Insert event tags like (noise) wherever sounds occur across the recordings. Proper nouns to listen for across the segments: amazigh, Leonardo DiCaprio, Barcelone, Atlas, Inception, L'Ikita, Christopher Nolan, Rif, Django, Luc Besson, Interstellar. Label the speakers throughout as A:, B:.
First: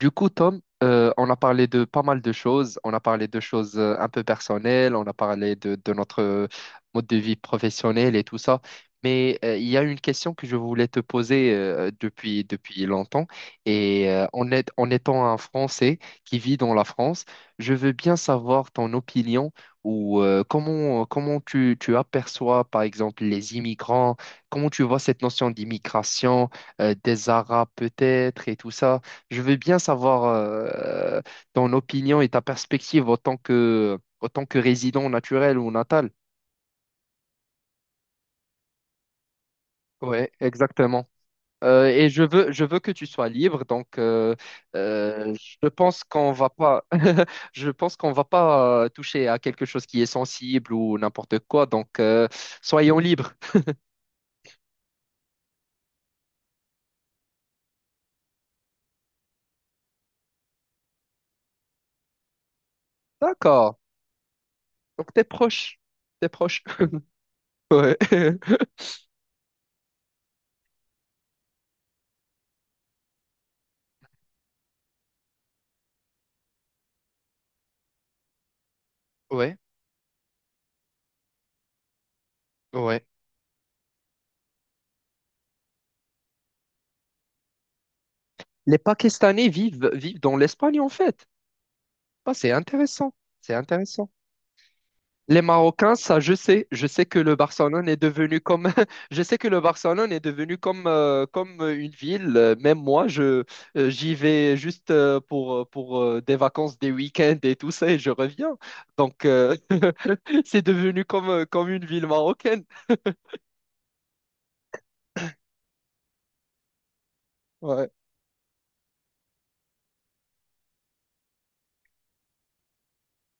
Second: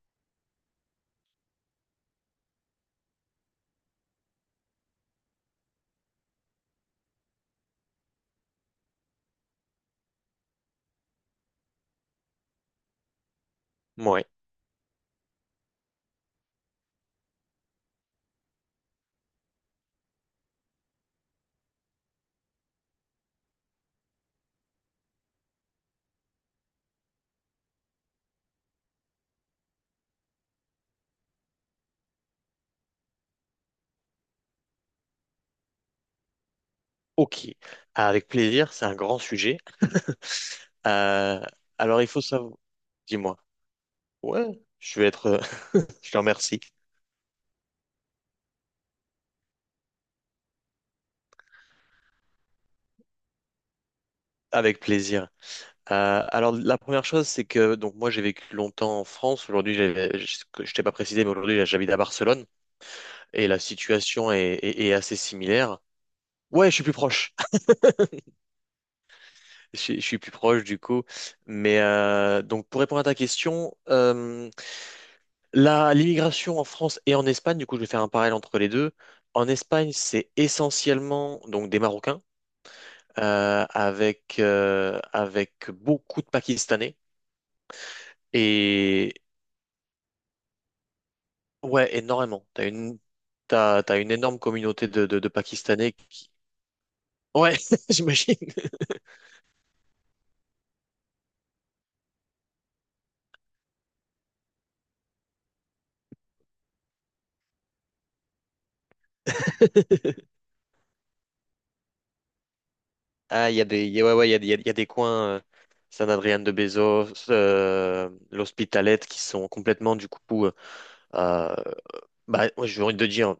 A: Du coup, Tom, on a parlé de pas mal de choses. On a parlé de choses un peu personnelles. On a parlé de notre mode de vie professionnel et tout ça. Mais il y a une question que je voulais te poser depuis longtemps. Et euh,
B: Ouais,
A: en, est- en étant un Français qui vit dans la France, je veux bien savoir ton opinion ou comment tu aperçois, par exemple, les immigrants, comment tu vois cette notion d'immigration, des Arabes peut-être et tout ça. Je veux bien savoir ton opinion et ta perspective autant que résident naturel ou natal.
B: ok. Avec plaisir, c'est un grand sujet. (laughs)
A: Ouais, exactement.
B: Euh,
A: Euh,
B: alors,
A: et
B: il faut savoir.
A: je veux que tu sois
B: Dis-moi.
A: libre, donc
B: Ouais, je vais être.
A: euh, je
B: (laughs)
A: pense
B: Je te
A: qu'on va
B: remercie.
A: pas, (laughs) je pense qu'on va pas toucher à quelque chose qui est sensible ou n'importe quoi, donc soyons libres.
B: Avec plaisir. Alors, la première chose, c'est que donc moi, j'ai vécu longtemps en France. Aujourd'hui, je t'ai pas précisé, mais aujourd'hui, j'habite à Barcelone et la
A: D'accord.
B: situation est
A: Donc
B: assez
A: t'es proche,
B: similaire.
A: t'es proche.
B: Ouais, je suis plus proche.
A: (laughs)
B: (laughs)
A: Ouais, (laughs)
B: Je suis plus proche du coup. Mais donc, pour répondre à ta question, l'immigration en France et en Espagne, du coup, je vais faire un parallèle entre les deux. En
A: ouais,
B: Espagne, c'est essentiellement donc des Marocains
A: ouais.
B: avec beaucoup de Pakistanais
A: Les
B: et
A: Pakistanais vivent, vivent dans l'Espagne en fait.
B: ouais,
A: Bah,
B: énormément.
A: c'est
B: T'as une
A: intéressant, c'est
B: t'as, t'as
A: intéressant.
B: une énorme communauté de
A: Les
B: Pakistanais
A: Marocains, ça
B: qui
A: je sais que le
B: ouais,
A: Barcelone
B: (laughs)
A: est
B: j'imagine.
A: devenu comme, (laughs) je sais que le Barcelone est devenu comme, comme une ville. Même moi, je, j'y vais juste pour des vacances, des week-ends et tout ça, et je reviens. Donc, (laughs) c'est devenu comme, comme une ville marocaine.
B: Ah, il y a des il y a- ouais, ouais, il y a, des- il y a des coins San Adrián de Bezos,
A: Ouais,
B: l'Hospitalet qui sont complètement du coup, bah, ouais, j'ai envie de dire,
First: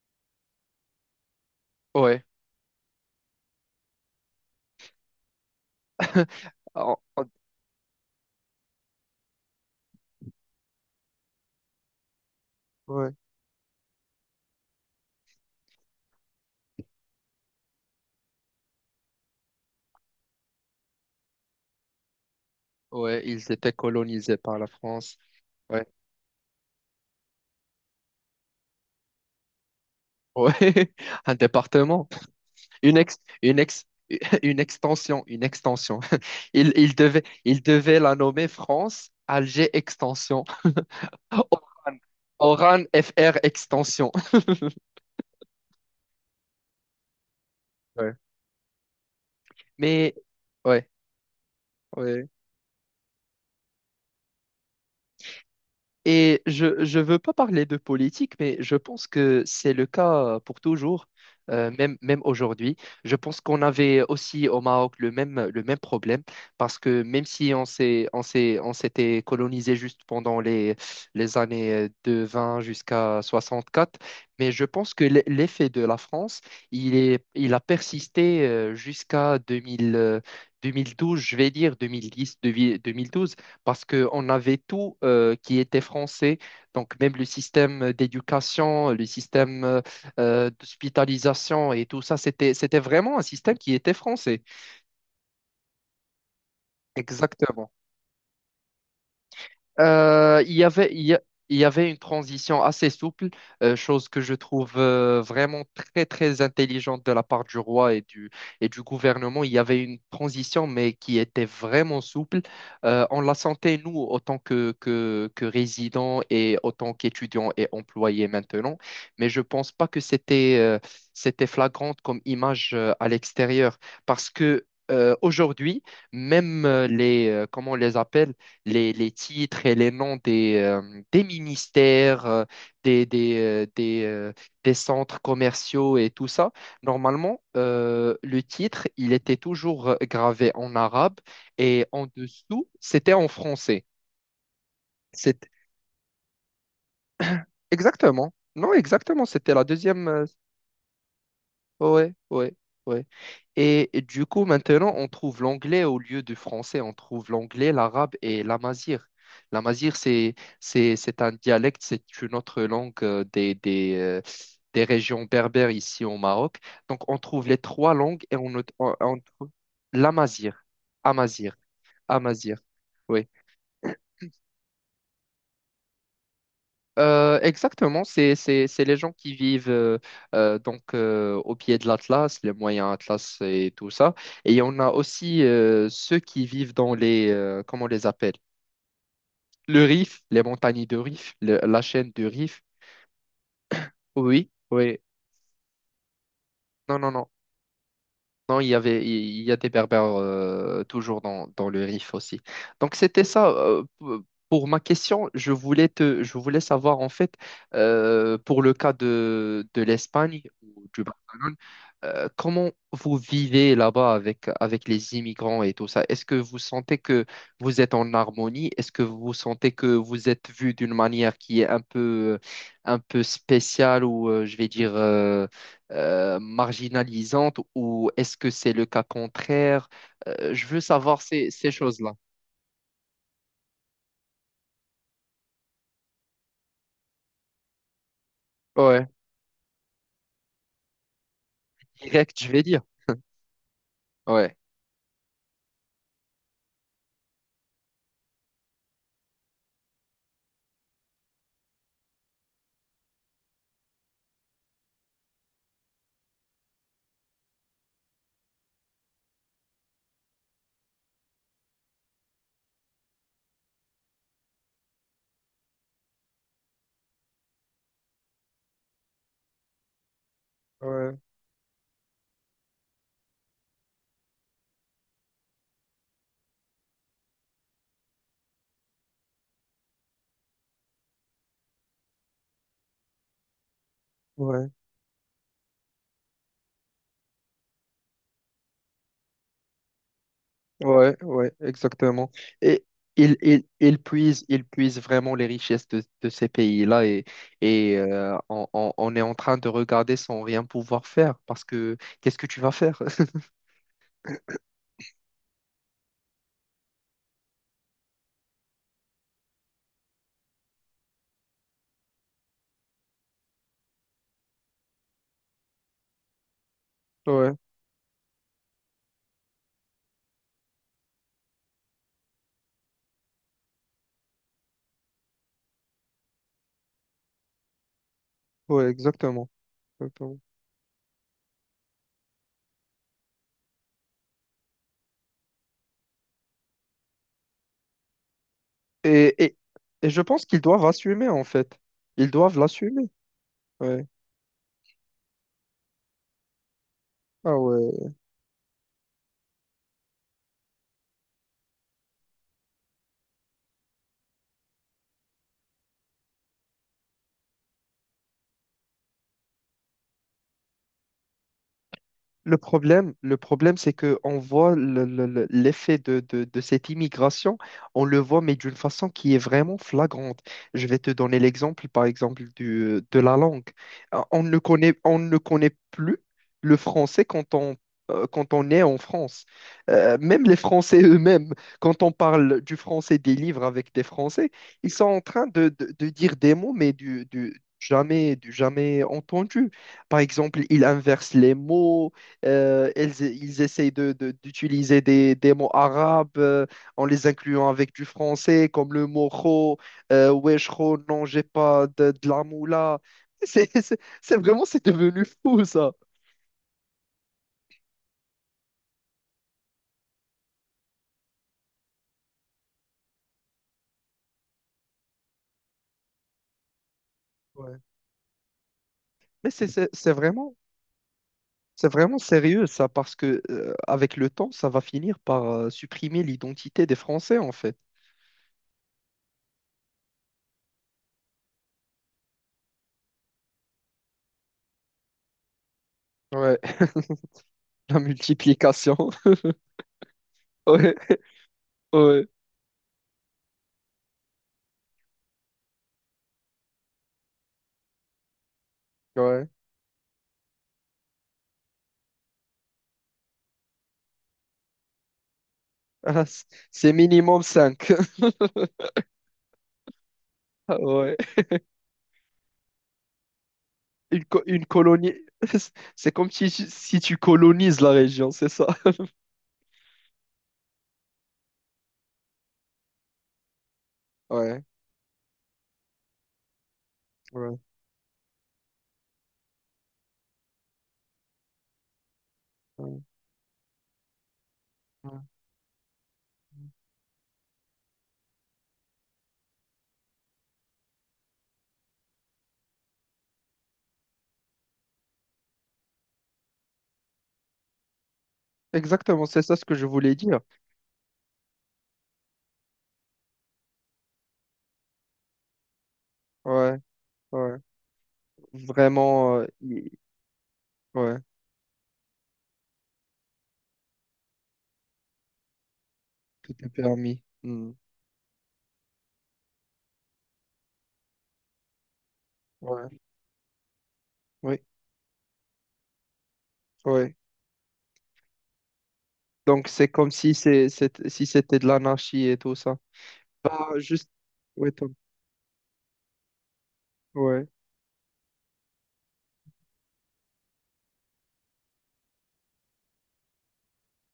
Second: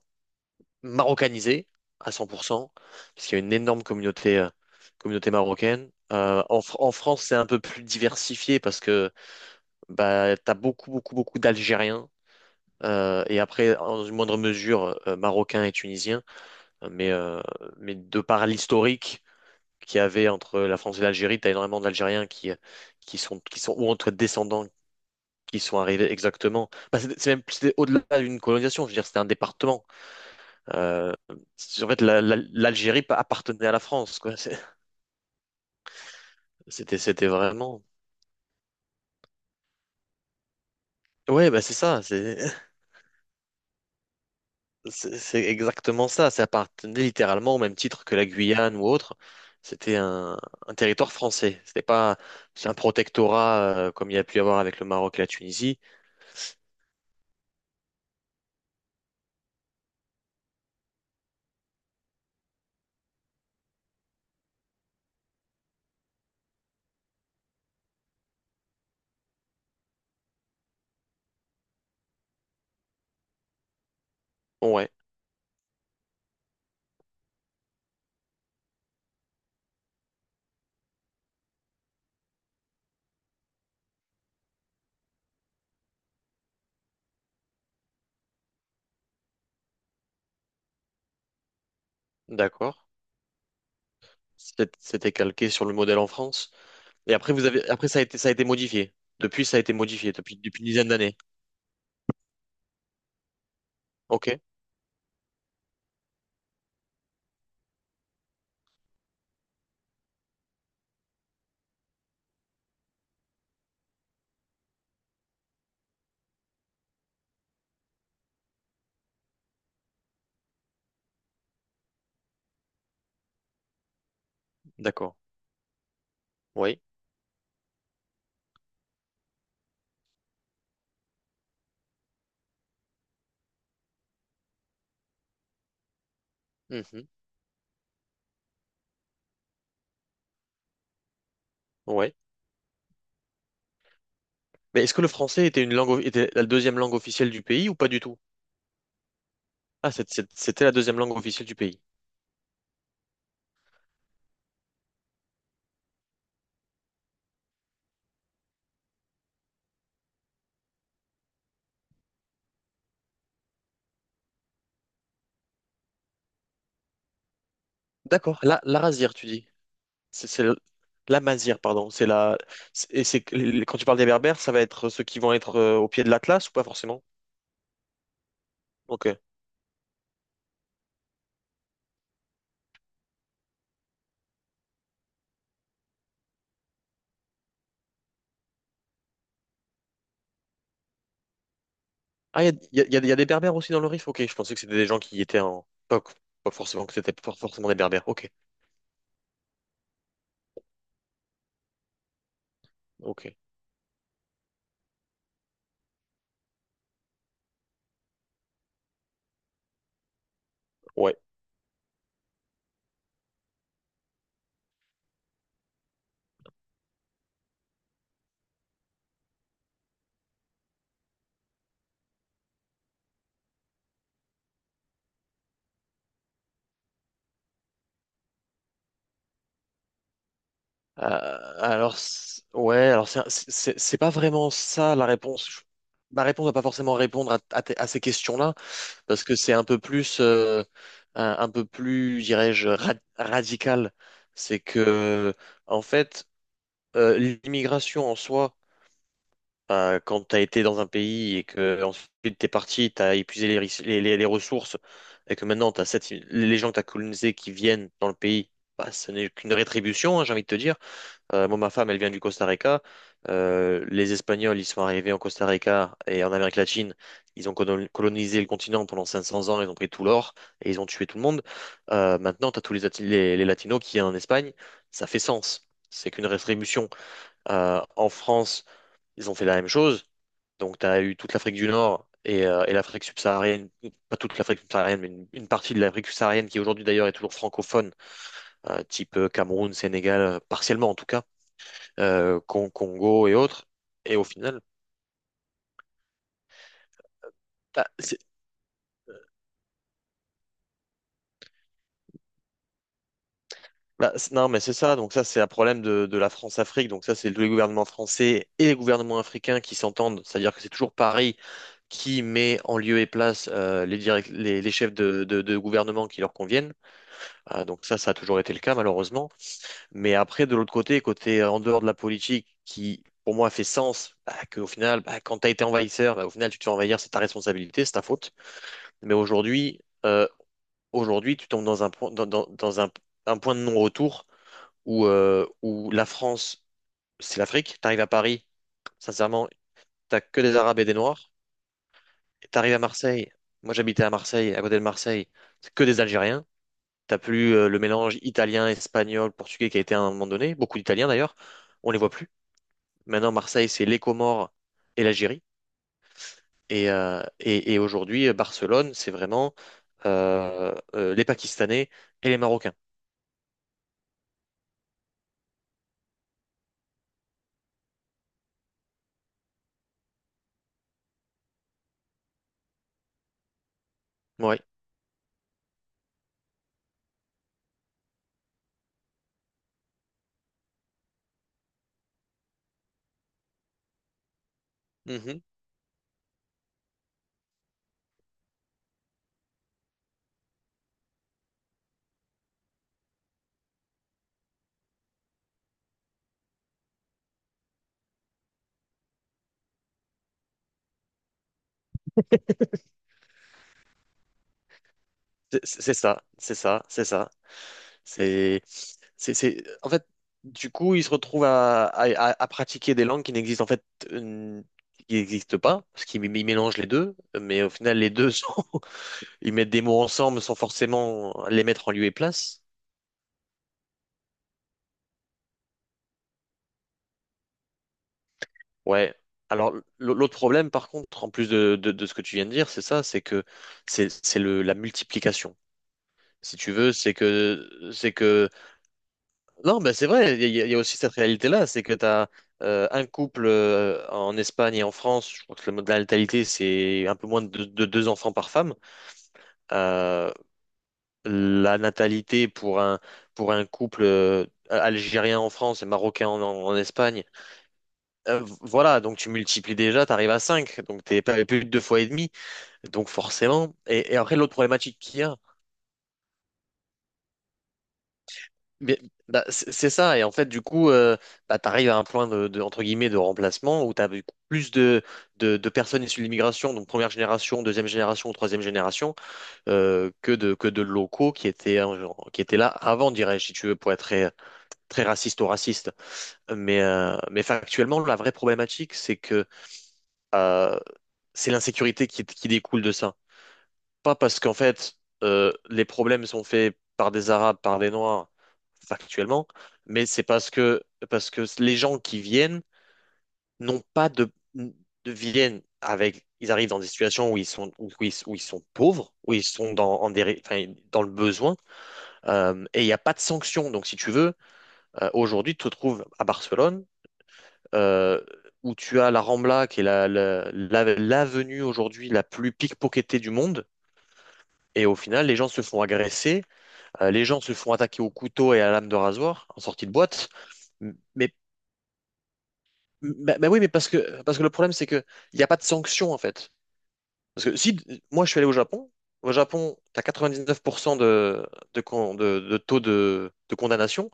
B: marocanisé à
A: ouais.
B: 100%, parce qu'il y a une énorme communauté marocaine. Euh,
A: (laughs)
B: en, Fr- en
A: En-
B: France,
A: en-
B: c'est un peu plus diversifié parce que bah, tu as beaucoup, beaucoup, beaucoup d'Algériens.
A: Ouais.
B: Et après, en une moindre mesure, Marocains et Tunisiens. Mais, euh, mais de par l'historique qu'il y avait entre la France et l'Algérie, tu as énormément d'Algériens qui, qui
A: Ouais,
B: sont,
A: ils
B: qui
A: étaient
B: sont, ou entre
A: colonisés par la
B: descendants
A: France.
B: qui sont
A: Ouais.
B: arrivés exactement. Bah, c'est même c'est au-delà d'une colonisation, je veux dire, c'était un département.
A: Ouais. (laughs)
B: Euh,
A: Un
B: en fait,
A: département.
B: l'Algérie
A: Une
B: appartenait à la
A: ex,
B: France, quoi. (laughs)
A: (laughs) une extension, une extension. (laughs)
B: C'était, c'était
A: Il
B: vraiment.
A: devait la nommer France Alger Extension. (laughs)
B: Ouais, bah c'est
A: Oran,
B: ça, c'est (laughs)
A: Oran FR Extension.
B: c'est exactement ça. Ça appartenait littéralement au même titre que
A: Ouais.
B: la Guyane ou autre. C'était
A: Mais
B: un
A: ouais,
B: territoire français. C'était pas,
A: ouais.
B: c'est un protectorat comme il y a pu y avoir avec le Maroc et la Tunisie.
A: Et je veux pas parler de politique, mais je pense que c'est le cas pour toujours, même, même aujourd'hui. Je pense qu'on avait aussi au Maroc le même problème, parce que même si on s'est, on s'est, on s'était colonisé juste pendant les années de 20 jusqu'à 64, mais je
B: Bon, ouais,
A: pense que l'effet de la France, il est, il a persisté jusqu'à 2000, 2012, je vais dire 2010, 2012, parce qu'on avait tout qui était français, donc même le système d'éducation, le système d'hospitalisation et tout ça, c'était,
B: d'accord.
A: c'était vraiment un système qui était français.
B: C'était calqué sur le modèle en France. Et après, vous avez,
A: Exactement.
B: après ça a été modifié. Depuis, ça a été modifié depuis,
A: Il
B: depuis
A: y
B: une dizaine
A: avait,
B: d'années.
A: il y avait une transition assez souple, chose que
B: Ok,
A: je trouve vraiment très, très intelligente de la part du roi et du gouvernement. Il y avait une transition, mais qui était vraiment souple. On la sentait, nous, autant que, que résidents et autant qu'étudiants et employés maintenant. Mais je pense pas que c'était c'était flagrante comme image à l'extérieur parce que
B: d'accord.
A: aujourd'hui, même
B: Oui.
A: les, comment on les appelle, les titres et les noms des ministères, des, des, euh, des, euh, des centres commerciaux et tout ça,
B: Mhm.
A: normalement, le titre, il était toujours gravé en arabe et en
B: Ouais.
A: dessous, c'était en français.
B: Mais est-ce que le français
A: C'est
B: était une langue, était la deuxième langue officielle du pays ou pas du tout?
A: exactement. Non, exactement, c'était la
B: Ah,
A: deuxième,
B: c'est- c'est- c'était la deuxième langue officielle du pays.
A: Ouais, ouais, ouais. Et du coup, maintenant, on trouve l'anglais au lieu du français. On trouve l'anglais, l'arabe et l'amazir. L'amazir, c'est un dialecte, c'est une autre langue des régions berbères ici au Maroc. Donc, on trouve les trois langues et
B: D'accord. La razir,
A: on
B: tu dis.
A: trouve
B: C'est c'est
A: l'amazigh,
B: le- la
A: amazir.
B: mazir, pardon. C'est la.
A: Amazigh.
B: c'est- Et c'est
A: Oui.
B: que les- quand tu parles des Berbères, ça va être ceux qui vont être au pied de l'Atlas ou pas forcément?
A: Exactement, c'est les gens
B: Ok.
A: qui vivent donc au pied de l'Atlas, les moyens Atlas et tout ça. Et on a aussi ceux qui vivent dans les, comment on les appelle? Le Rif, les montagnes de Rif, la chaîne de
B: Ah, il
A: Rif.
B: y a, y a- y a- y a des Berbères aussi dans le Rif? Ok, je
A: Oui,
B: pensais que c'était des
A: oui.
B: gens qui étaient en. Pas forcément que
A: Non, non,
B: c'était
A: non.
B: pas forcément des Berbères. Ok.
A: Non, il y avait, il y a des Berbères toujours dans, dans le Rif aussi. Donc c'était
B: Ok.
A: ça. Pour ma question, je voulais te, je voulais savoir en fait pour le cas de l'Espagne ou du
B: Ouais.
A: Barcelone, comment vous vivez là-bas avec avec les immigrants et tout ça? Est-ce que vous sentez que vous êtes en harmonie? Est-ce que vous sentez que vous êtes vu d'une manière qui est un peu spéciale ou je vais dire marginalisantes, ou est-ce que c'est le cas contraire? Je veux savoir ces,
B: Euh,
A: ces
B: alors,
A: choses-là.
B: ouais, alors c'est pas vraiment ça la réponse. Ma réponse va pas forcément répondre à ces questions-là,
A: Ouais,
B: parce que c'est un peu plus,
A: direct, je vais
B: dirais-je,
A: dire.
B: radical.
A: Ouais.
B: C'est que, en fait, l'immigration en soi, quand tu as été dans un pays et que ensuite t'es parti, tu as épuisé les, ris- les ressources, et que maintenant les gens que tu as colonisés qui viennent dans le pays, bah, ce n'est qu'une rétribution, hein, j'ai envie de te dire. Moi, ma femme, elle vient du Costa Rica. Les Espagnols, ils sont arrivés en Costa Rica et en Amérique latine. Ils ont colonisé le continent pendant 500 ans. Ils ont pris tout l'or et ils ont tué
A: Ouais,
B: tout le monde. Maintenant, tu as tous les Latinos qui sont en Espagne. Ça fait sens. C'est qu'une rétribution. En France, ils ont fait la même chose. Donc, tu as eu toute l'Afrique du Nord et l'Afrique subsaharienne. Pas toute l'Afrique
A: ouais,
B: subsaharienne, mais une partie de l'Afrique subsaharienne qui aujourd'hui, d'ailleurs, est toujours francophone, type Cameroun, Sénégal, partiellement en tout
A: ouais,
B: cas
A: ouais, exactement. Et
B: Congo et
A: ils, ils,
B: autres.
A: ils
B: Et au
A: puisent,
B: final,
A: ils puise vraiment les richesses de ces pays-là, et
B: bah, c'est-
A: on, on est en train de regarder sans rien pouvoir faire parce que qu'est-ce que tu vas faire? (laughs)
B: bah, non, mais c'est ça. Donc ça, c'est un problème de la France-Afrique. Donc ça, c'est les gouvernements français et les gouvernements africains qui s'entendent. C'est-à-dire que c'est toujours Paris qui met en lieu et place les chefs de gouvernement qui leur conviennent.
A: Ouais,
B: Ah, donc ça a toujours été le cas, malheureusement. Mais après, de l'autre côté, en dehors de la politique qui. Pour moi, fait sens bah, que au final, bah, quand tu as été envahisseur, bah, au final, tu te fais envahir, c'est ta responsabilité, c'est ta faute.
A: ouais,
B: Mais
A: exactement.
B: aujourd'hui, euh,
A: Exactement.
B: aujourd'hui, tu tombes dans un point, dans, dans- dans un point de non-retour où la France, c'est l'Afrique. T'arrives à Paris,
A: Et,
B: sincèrement,
A: et, et je
B: t'as que
A: pense
B: des
A: qu'ils
B: Arabes
A: doivent
B: et des
A: assumer,
B: Noirs.
A: en fait. Ils
B: Et
A: doivent
B: t'arrives à
A: l'assumer.
B: Marseille, moi j'habitais
A: Ouais.
B: à Marseille, à côté de Marseille, c'est que des Algériens. T'as plus
A: Ah
B: le
A: ouais.
B: mélange italien, espagnol, portugais qui a été à un moment donné, beaucoup d'Italiens d'ailleurs, on les voit plus. Maintenant, Marseille, c'est les Comores et l'Algérie. Et aujourd'hui, Barcelone, c'est vraiment les Pakistanais et les Marocains.
A: Le problème, c'est que on voit l'effet de, de cette immigration, on le voit, mais d'une façon qui est vraiment flagrante. Je vais te donner l'exemple, par exemple, du, de la langue.
B: Ouais.
A: On ne connaît plus le français quand on, quand on est en France. Même les Français eux-mêmes, quand on parle du français des livres avec des Français, ils sont en train de, de dire des mots, mais du jamais entendu. Par exemple, ils inversent les mots. Ils essayent de, d'utiliser des mots arabes en les incluant avec du français, comme le mot ro, wesh ro, non, j'ai pas de, de la moula. C'est (laughs) c'est vraiment, c'est devenu fou
B: C'est
A: ça.
B: c'est ça, c'est ça, c'est ça. C'est, En fait, du coup, ils se retrouvent à pratiquer des langues qui n'existent en fait, euh, qui n'existent pas, parce qu'ils mélangent les deux, mais au
A: Ouais.
B: final, les deux, (laughs)
A: Mais
B: ils mettent des mots ensemble sans forcément les mettre
A: c'est
B: en lieu et
A: vraiment
B: place.
A: sérieux ça, parce que avec le temps, ça va finir par supprimer l'identité des Français en fait.
B: Ouais. Alors, l'autre problème, par contre, en plus de ce que tu viens de dire, c'est ça, c'est que c'est la multiplication. Si
A: Ouais.
B: tu veux, c'est que,
A: (laughs) La
B: c'est que
A: multiplication.
B: non, mais c'est vrai, il y, a
A: (laughs)
B: il y a
A: Ouais,
B: aussi cette réalité-là, c'est que tu
A: ouais,
B: as un couple en Espagne et en France, je crois que le mode de la natalité, c'est un peu moins de deux enfants par femme.
A: ouais.
B: Euh, la natalité pour un couple algérien en France et
A: Ah,
B: marocain en,
A: c-
B: en- en
A: c'est
B: Espagne,
A: minimum
B: voilà, donc tu multiplies déjà, tu arrives à
A: (laughs)
B: cinq. Donc tu n'es pas
A: 5.
B: plus de deux fois et demi, donc forcément. Et
A: Une,
B: après, l'autre
A: une
B: problématique
A: colonie.
B: qu'il y a,
A: (laughs) C'est comme si, si tu colonises la région, c'est ça?
B: Mais, bah, c'est ça, et en fait, du coup, bah, tu arrives à un point de, entre guillemets, de remplacement où tu as
A: Ouais,
B: plus de, de personnes issues de l'immigration, donc première
A: ouais,
B: génération, deuxième génération ou troisième génération, que de locaux genre, qui étaient là
A: ouais,
B: avant, dirais-je, si tu veux, pour être très, très
A: ouais.
B: raciste ou raciste. Mais factuellement, la vraie problématique, c'est que euh, c'est l'insécurité qui découle de ça. Pas parce qu'en fait, les problèmes sont faits par des Arabes, par des Noirs,
A: Exactement, c'est
B: factuellement,
A: ça ce que je
B: mais
A: voulais
B: c'est
A: dire.
B: parce que les gens qui viennent n'ont pas de viennent avec, ils arrivent
A: Ouais,
B: dans des situations où ils
A: ouais.
B: sont, où, ils, où ils sont pauvres, où
A: Vraiment,
B: ils sont enfin, dans le
A: ouais,
B: besoin, et il n'y a pas de sanction. Donc, si tu veux, aujourd'hui, tu te trouves à
A: tout est
B: Barcelone,
A: permis. Hmm.
B: euh, où tu as la Rambla, qui est l'avenue aujourd'hui la plus
A: Ouais,
B: pickpocketée du monde.
A: oui,
B: Et au final, les gens se font agresser. Euh,
A: ouais.
B: les gens se font attaquer au couteau et à la lame de rasoir en
A: Donc
B: sortie
A: c'est
B: de
A: comme
B: boîte.
A: si c'est,
B: M-
A: si
B: Mais,
A: c'était de l'anarchie et tout ça.
B: bah, oui, mais
A: Bah,
B: parce
A: juste,
B: que, parce que le
A: ouais,
B: problème, c'est
A: Tom.
B: qu'il n'y a pas de sanction, en fait. Parce
A: Ouais.
B: que si moi, je suis allé au Japon, tu as 99% de taux de condamnation.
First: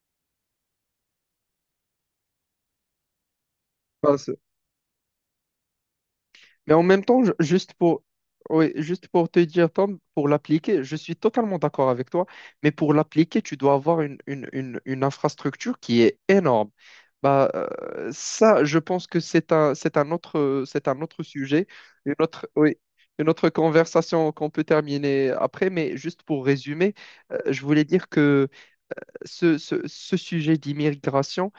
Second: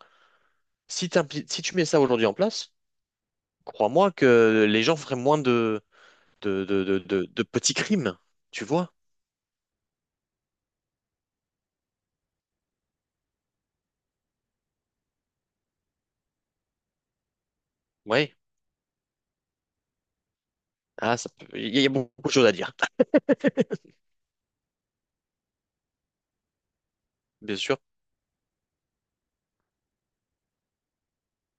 B: Si tu mets ça aujourd'hui en place, crois-moi que les gens feraient moins de, de,
A: Mais en
B: de, de,
A: même temps,
B: de- de
A: juste
B: petits
A: pour,
B: crimes, tu
A: oui,
B: vois?
A: juste pour te dire, Tom, pour l'appliquer, je suis totalement d'accord avec toi, mais pour l'appliquer, tu dois avoir une, une infrastructure qui est énorme. Bah,
B: Oui.
A: ça, je pense que c'est un
B: Ah,
A: autre sujet,
B: il y a beaucoup
A: une
B: de choses
A: autre,
B: à dire,
A: oui, une autre conversation qu'on peut terminer après, mais juste pour résumer,
B: (laughs) bien
A: je
B: sûr.
A: voulais dire que ce sujet d'immigration,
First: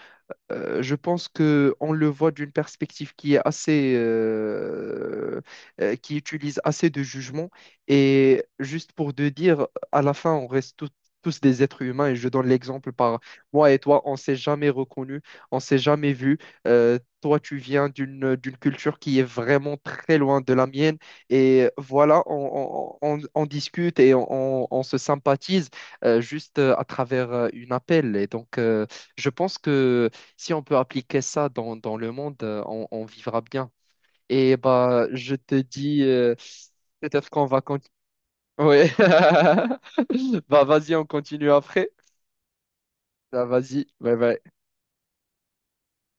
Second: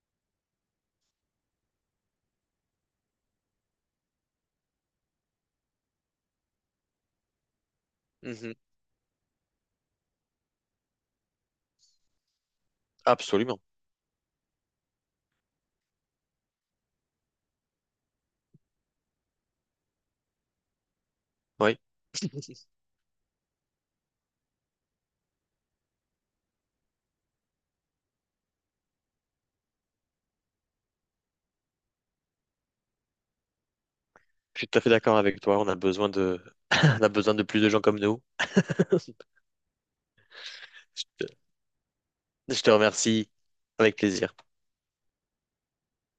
A: je pense que on le voit d'une perspective qui est assez, qui utilise assez de jugement. Et
B: Mhm.
A: juste pour te dire, à la fin, on reste tous des êtres humains. Et je donne l'exemple par
B: Absolument.
A: moi et toi, on s'est jamais reconnus, on s'est jamais vus. Toi, tu viens d'une d'une culture qui est vraiment très loin de la mienne. Et
B: Oui.
A: voilà, on, on discute et on, on se sympathise juste à travers une appel. Et donc, je pense que si on peut appliquer ça dans, dans le monde, on vivra bien. Et
B: Je suis tout à fait
A: bah,
B: d'accord
A: je
B: avec
A: te
B: toi. On a
A: dis,
B: besoin de, On a
A: peut-être
B: besoin de
A: qu'on
B: plus
A: va
B: de gens
A: continuer.
B: comme nous.
A: Ouais.
B: (laughs)
A: (laughs) Bah, vas-y,
B: Je
A: on
B: te
A: continue après.
B: je te remercie
A: Bah, vas-y.
B: avec
A: Ouais,
B: plaisir.
A: ouais.